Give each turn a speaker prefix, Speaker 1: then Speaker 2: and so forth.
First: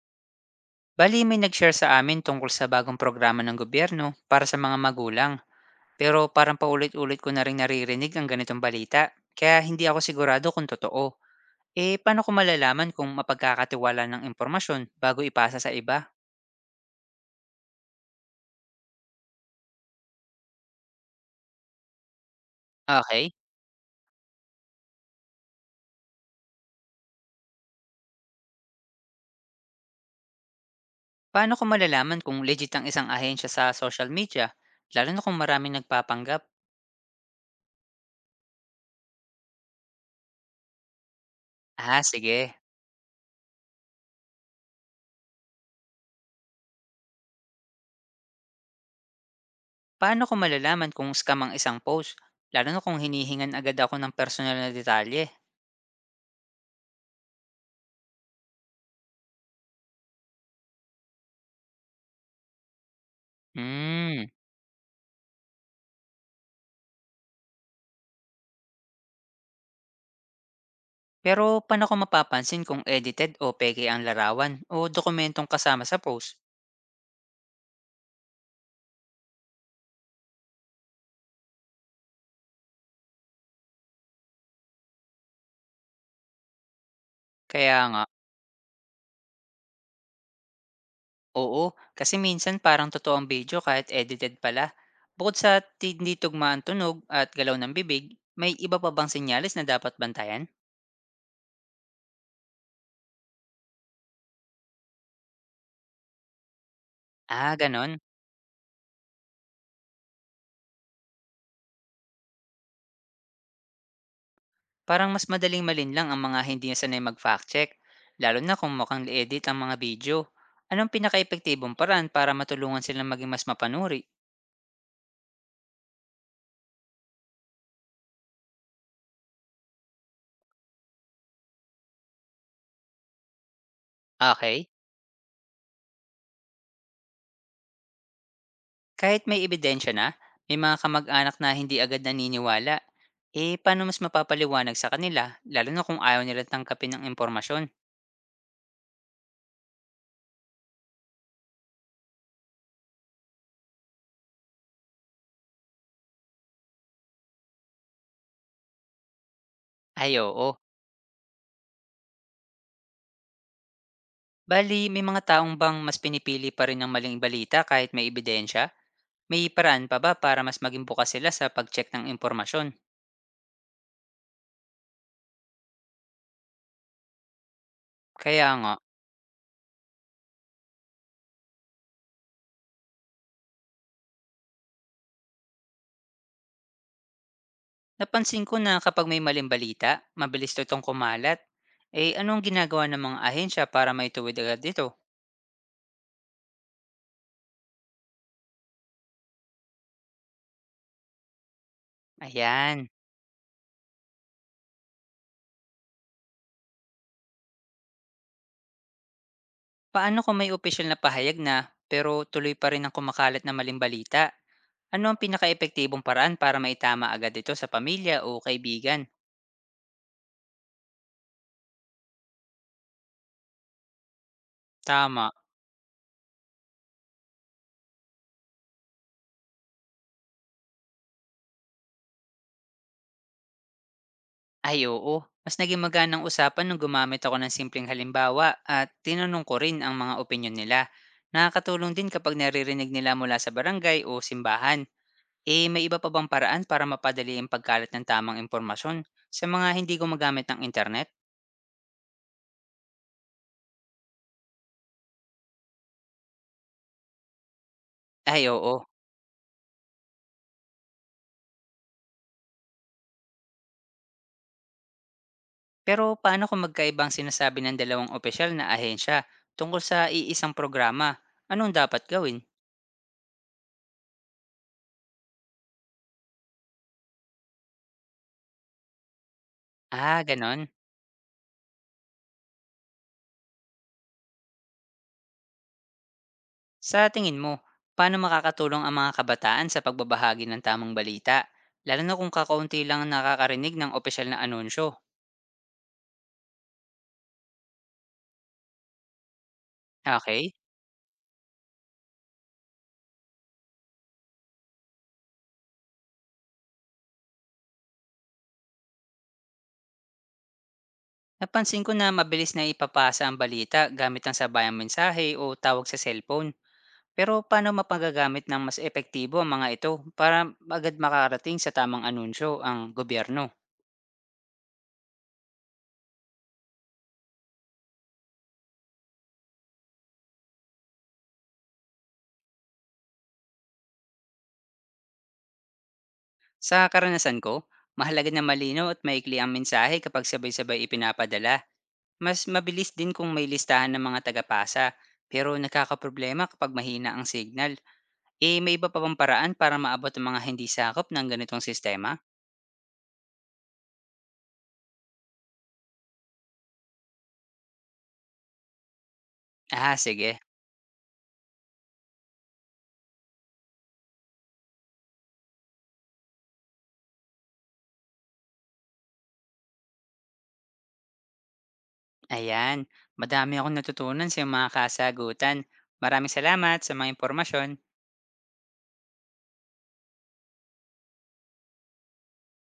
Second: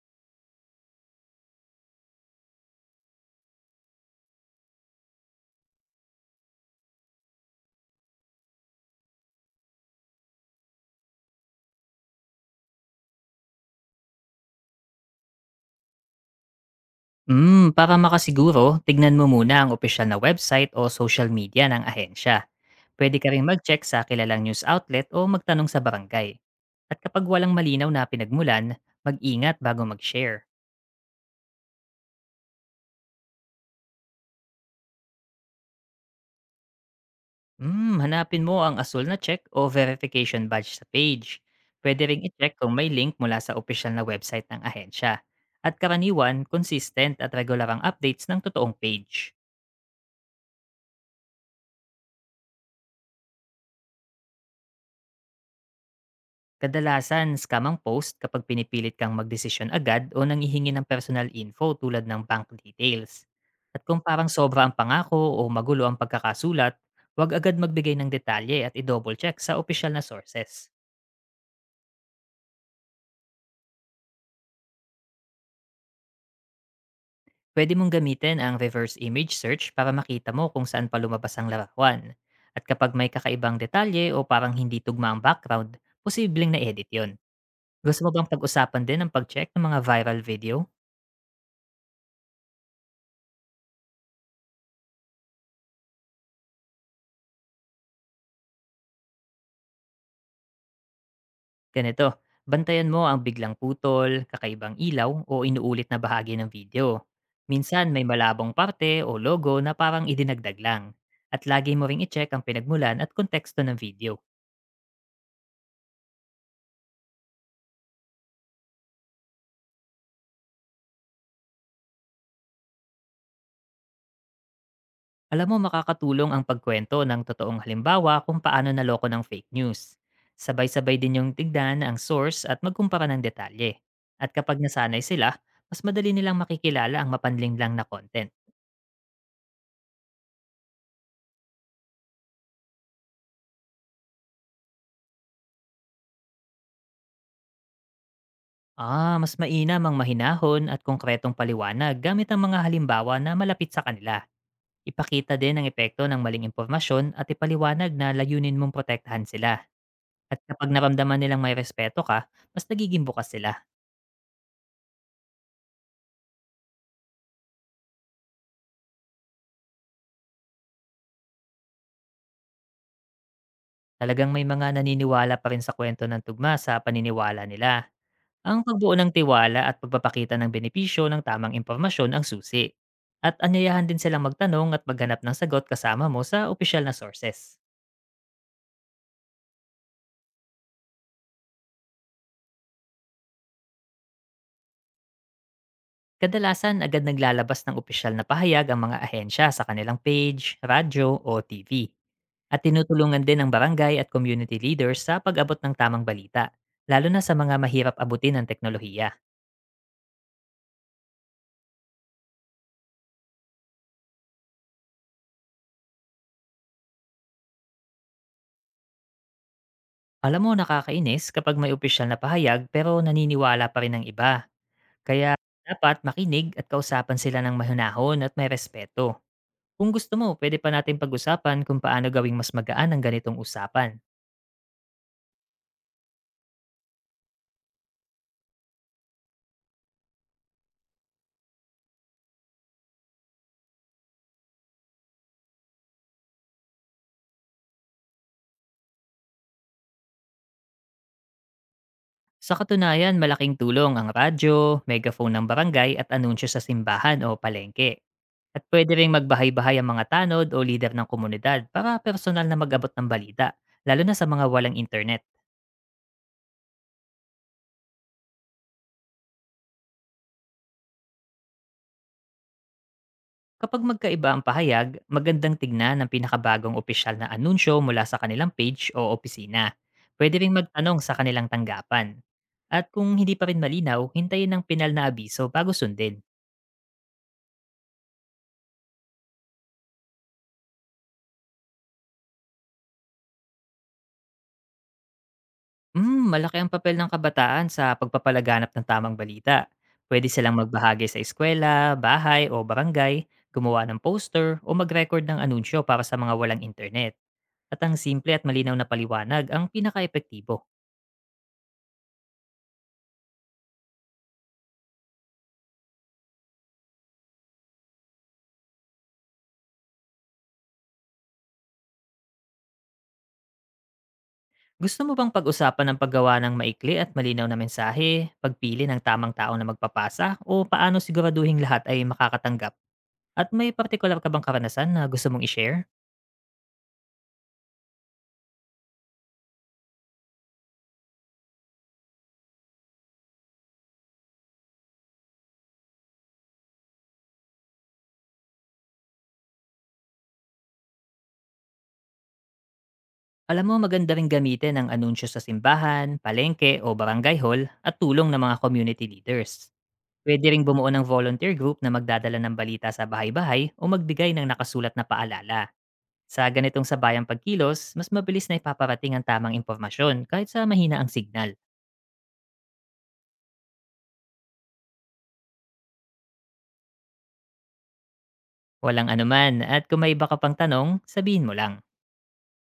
Speaker 1: Bali, may nag-share sa amin tungkol sa bagong programa ng gobyerno para sa mga magulang. Pero parang paulit-ulit ko na rin naririnig ang ganitong balita. Kaya hindi ako sigurado kung totoo. Eh, paano ko malalaman kung mapagkakatiwala ng impormasyon bago ipasa sa iba?
Speaker 2: Hmm, para makasiguro, tignan mo muna ang opisyal na website o social media ng ahensya. Pwede ka
Speaker 1: Okay.
Speaker 2: rin mag-check sa kilalang news outlet o magtanong sa barangay. At kapag walang malinaw na pinagmulan, mag-ingat bago mag-share.
Speaker 1: Paano ko malalaman kung legit ang isang ahensya sa social media? Lalo na kung maraming nagpapanggap.
Speaker 2: Hmm, hanapin mo ang asul na check o verification badge sa page. Pwede
Speaker 1: Ah,
Speaker 2: ring i-check
Speaker 1: sige.
Speaker 2: kung may link mula sa opisyal na website ng ahensya. At karaniwan, consistent at regular ang updates ng totoong page.
Speaker 1: Paano ko malalaman kung scam ang isang post? Lalo na kung hinihingan agad ako ng personal na detalye.
Speaker 2: Kadalasan, scam ang post kapag pinipilit kang magdesisyon agad o nanghihingi ng personal info tulad ng bank details. At kung
Speaker 1: Hmm.
Speaker 2: parang sobra ang pangako o magulo ang pagkakasulat, huwag agad magbigay ng detalye at i-double check sa opisyal na sources.
Speaker 1: Pero paano ko mapapansin kung edited o peke ang larawan o dokumentong kasama sa post?
Speaker 2: Pwede mong gamitin ang reverse image search para makita mo kung saan pa lumabas ang larawan. At kapag may kakaibang detalye o parang hindi tugma ang background, posibleng na-edit yon.
Speaker 1: Kaya
Speaker 2: Gusto
Speaker 1: nga,
Speaker 2: mo bang pag-usapan din ang pag-check ng mga viral video?
Speaker 1: oo, kasi minsan parang totoo ang video kahit edited pala. Bukod sa hindi tugma ang tunog at galaw ng bibig, may iba pa bang senyales na dapat bantayan?
Speaker 2: Ganito, bantayan mo ang biglang putol, kakaibang ilaw o inuulit na bahagi ng video.
Speaker 1: Ah,
Speaker 2: Minsan
Speaker 1: ganon.
Speaker 2: may malabong parte o logo na parang idinagdag lang. At lagi mo ring i-check ang pinagmulan at konteksto ng video.
Speaker 1: Parang mas madaling malinlang ang mga hindi na sanay mag-fact check, lalo na kung mukhang edit ang mga video. Anong pinaka-epektibong paraan para matulungan silang maging mas mapanuri?
Speaker 2: Alam mo makakatulong ang pagkwento ng totoong halimbawa kung paano naloko ng fake news. Sabay-sabay din yung tigdan ang source at magkumpara ng detalye. At kapag
Speaker 1: Okay.
Speaker 2: nasanay sila, mas madali nilang makikilala ang mapanling lang na content.
Speaker 1: Kahit may ebidensya na, may mga kamag-anak na hindi agad naniniwala. Eh, paano mas mapapaliwanag sa kanila, lalo na kung ayaw nila tangkapin ng impormasyon?
Speaker 2: Ah, mas mainam ang mahinahon at konkretong paliwanag gamit ang mga halimbawa na malapit sa kanila. Ipakita din ang epekto ng maling impormasyon at ipaliwanag na layunin mong protektahan sila.
Speaker 1: Ay,
Speaker 2: At
Speaker 1: oo.
Speaker 2: kapag naramdaman nilang may respeto ka, mas nagiging bukas sila.
Speaker 1: Bali, may mga taong bang mas pinipili pa rin ng maling balita kahit may ebidensya? May paraan pa ba para mas maging bukas sila sa pag-check ng impormasyon?
Speaker 2: Talagang may mga naniniwala pa rin sa kwento ng tugma sa paniniwala nila.
Speaker 1: Kaya
Speaker 2: Ang
Speaker 1: nga,
Speaker 2: pagbuo ng tiwala at pagpapakita ng benepisyo ng tamang impormasyon ang susi. At anyayahan din silang magtanong at maghanap ng sagot kasama mo sa opisyal na sources.
Speaker 1: napansin ko na kapag may maling balita, mabilis to itong kumalat. Eh, anong ginagawa ng mga ahensya para maituwid agad ito?
Speaker 2: Kadalasan agad naglalabas ng opisyal na pahayag ang mga ahensya sa kanilang page, radyo o TV. At
Speaker 1: Ayan.
Speaker 2: tinutulungan din ang barangay at community leaders sa pag-abot ng tamang balita, lalo na sa mga mahirap abutin ng teknolohiya.
Speaker 1: Paano kung may opisyal na pahayag na pero tuloy pa rin ang kumakalat na maling balita? Ano ang pinakaepektibong paraan para maitama agad ito sa pamilya o kaibigan?
Speaker 2: Alam mo nakakainis kapag may opisyal na pahayag pero naniniwala pa rin ang iba.
Speaker 1: Tama.
Speaker 2: Kaya dapat makinig at kausapan sila ng mahunahon at may respeto. Kung gusto mo, pwede pa natin pag-usapan kung paano gawing mas magaan ang ganitong usapan.
Speaker 1: Ay oo. Mas naging maganang usapan nung gumamit ako ng simpleng halimbawa at tinanong ko rin ang mga opinyon nila. Nakakatulong din kapag naririnig nila mula sa barangay o simbahan. Eh may iba pa bang paraan para mapadali ang pagkalat ng tamang impormasyon sa mga hindi gumagamit ng internet?
Speaker 2: Sa katunayan, malaking tulong ang radyo, megaphone ng barangay at anunsyo sa simbahan o palengke.
Speaker 1: Ay
Speaker 2: At
Speaker 1: oo.
Speaker 2: pwede ring magbahay-bahay ang mga tanod o lider ng komunidad para personal na mag-abot ng balita, lalo na sa mga walang internet.
Speaker 1: Pero paano kung magkaibang sinasabi ng dalawang opisyal na ahensya tungkol sa iisang programa? Anong dapat gawin?
Speaker 2: Kapag magkaiba ang pahayag, magandang tignan ang pinakabagong opisyal na anunsyo mula sa kanilang page o opisina.
Speaker 1: Ah,
Speaker 2: Pwede ring
Speaker 1: ganon.
Speaker 2: magtanong sa kanilang tanggapan. At kung hindi pa rin malinaw, hintayin ng pinal na abiso bago sundin.
Speaker 1: Sa tingin mo, paano makakatulong ang mga kabataan sa pagbabahagi ng tamang balita? Lalo na kung kakaunti lang ang nakakarinig ng opisyal na anunsyo.
Speaker 2: Hmm, malaki ang papel ng kabataan sa pagpapalaganap ng tamang balita. Pwede
Speaker 1: Okay.
Speaker 2: silang magbahagi sa eskwela, bahay o barangay, gumawa ng poster o mag-record ng anunsyo para sa mga walang internet. At ang simple at malinaw na paliwanag ang pinaka-epektibo.
Speaker 1: Napansin ko na mabilis na ipapasa ang balita gamit ang sabayang mensahe o tawag sa cellphone. Pero paano mapagagamit ng mas epektibo ang mga ito para agad makarating sa tamang anunsyo ang gobyerno?
Speaker 2: Gusto mo bang pag-usapan ang paggawa ng maikli at malinaw na mensahe, pagpili ng tamang tao na magpapasa, o paano siguraduhin lahat ay makakatanggap? At may partikular ka bang karanasan na gusto mong i-share?
Speaker 1: Sa karanasan ko, mahalaga na malinaw at maikli ang mensahe kapag sabay-sabay ipinapadala. Mas mabilis din kung may listahan ng mga tagapasa, pero nakakaproblema kapag mahina ang signal. Eh, may iba pa bang paraan para maabot ang mga hindi sakop ng ganitong sistema?
Speaker 2: Alam mo maganda ring gamitin ang anunsyo sa simbahan, palengke o barangay hall at tulong ng mga community leaders.
Speaker 1: Ah, sige.
Speaker 2: Pwede ring bumuo ng volunteer group na magdadala ng balita sa bahay-bahay o magbigay ng nakasulat na paalala. Sa ganitong sabayang pagkilos, mas mabilis na ipaparating ang tamang impormasyon kahit sa mahina ang signal.
Speaker 1: Ayan, madami akong natutunan sa iyong mga kasagutan. Maraming salamat sa mga impormasyon.
Speaker 2: Walang anuman at kung may iba ka pang tanong, sabihin mo lang.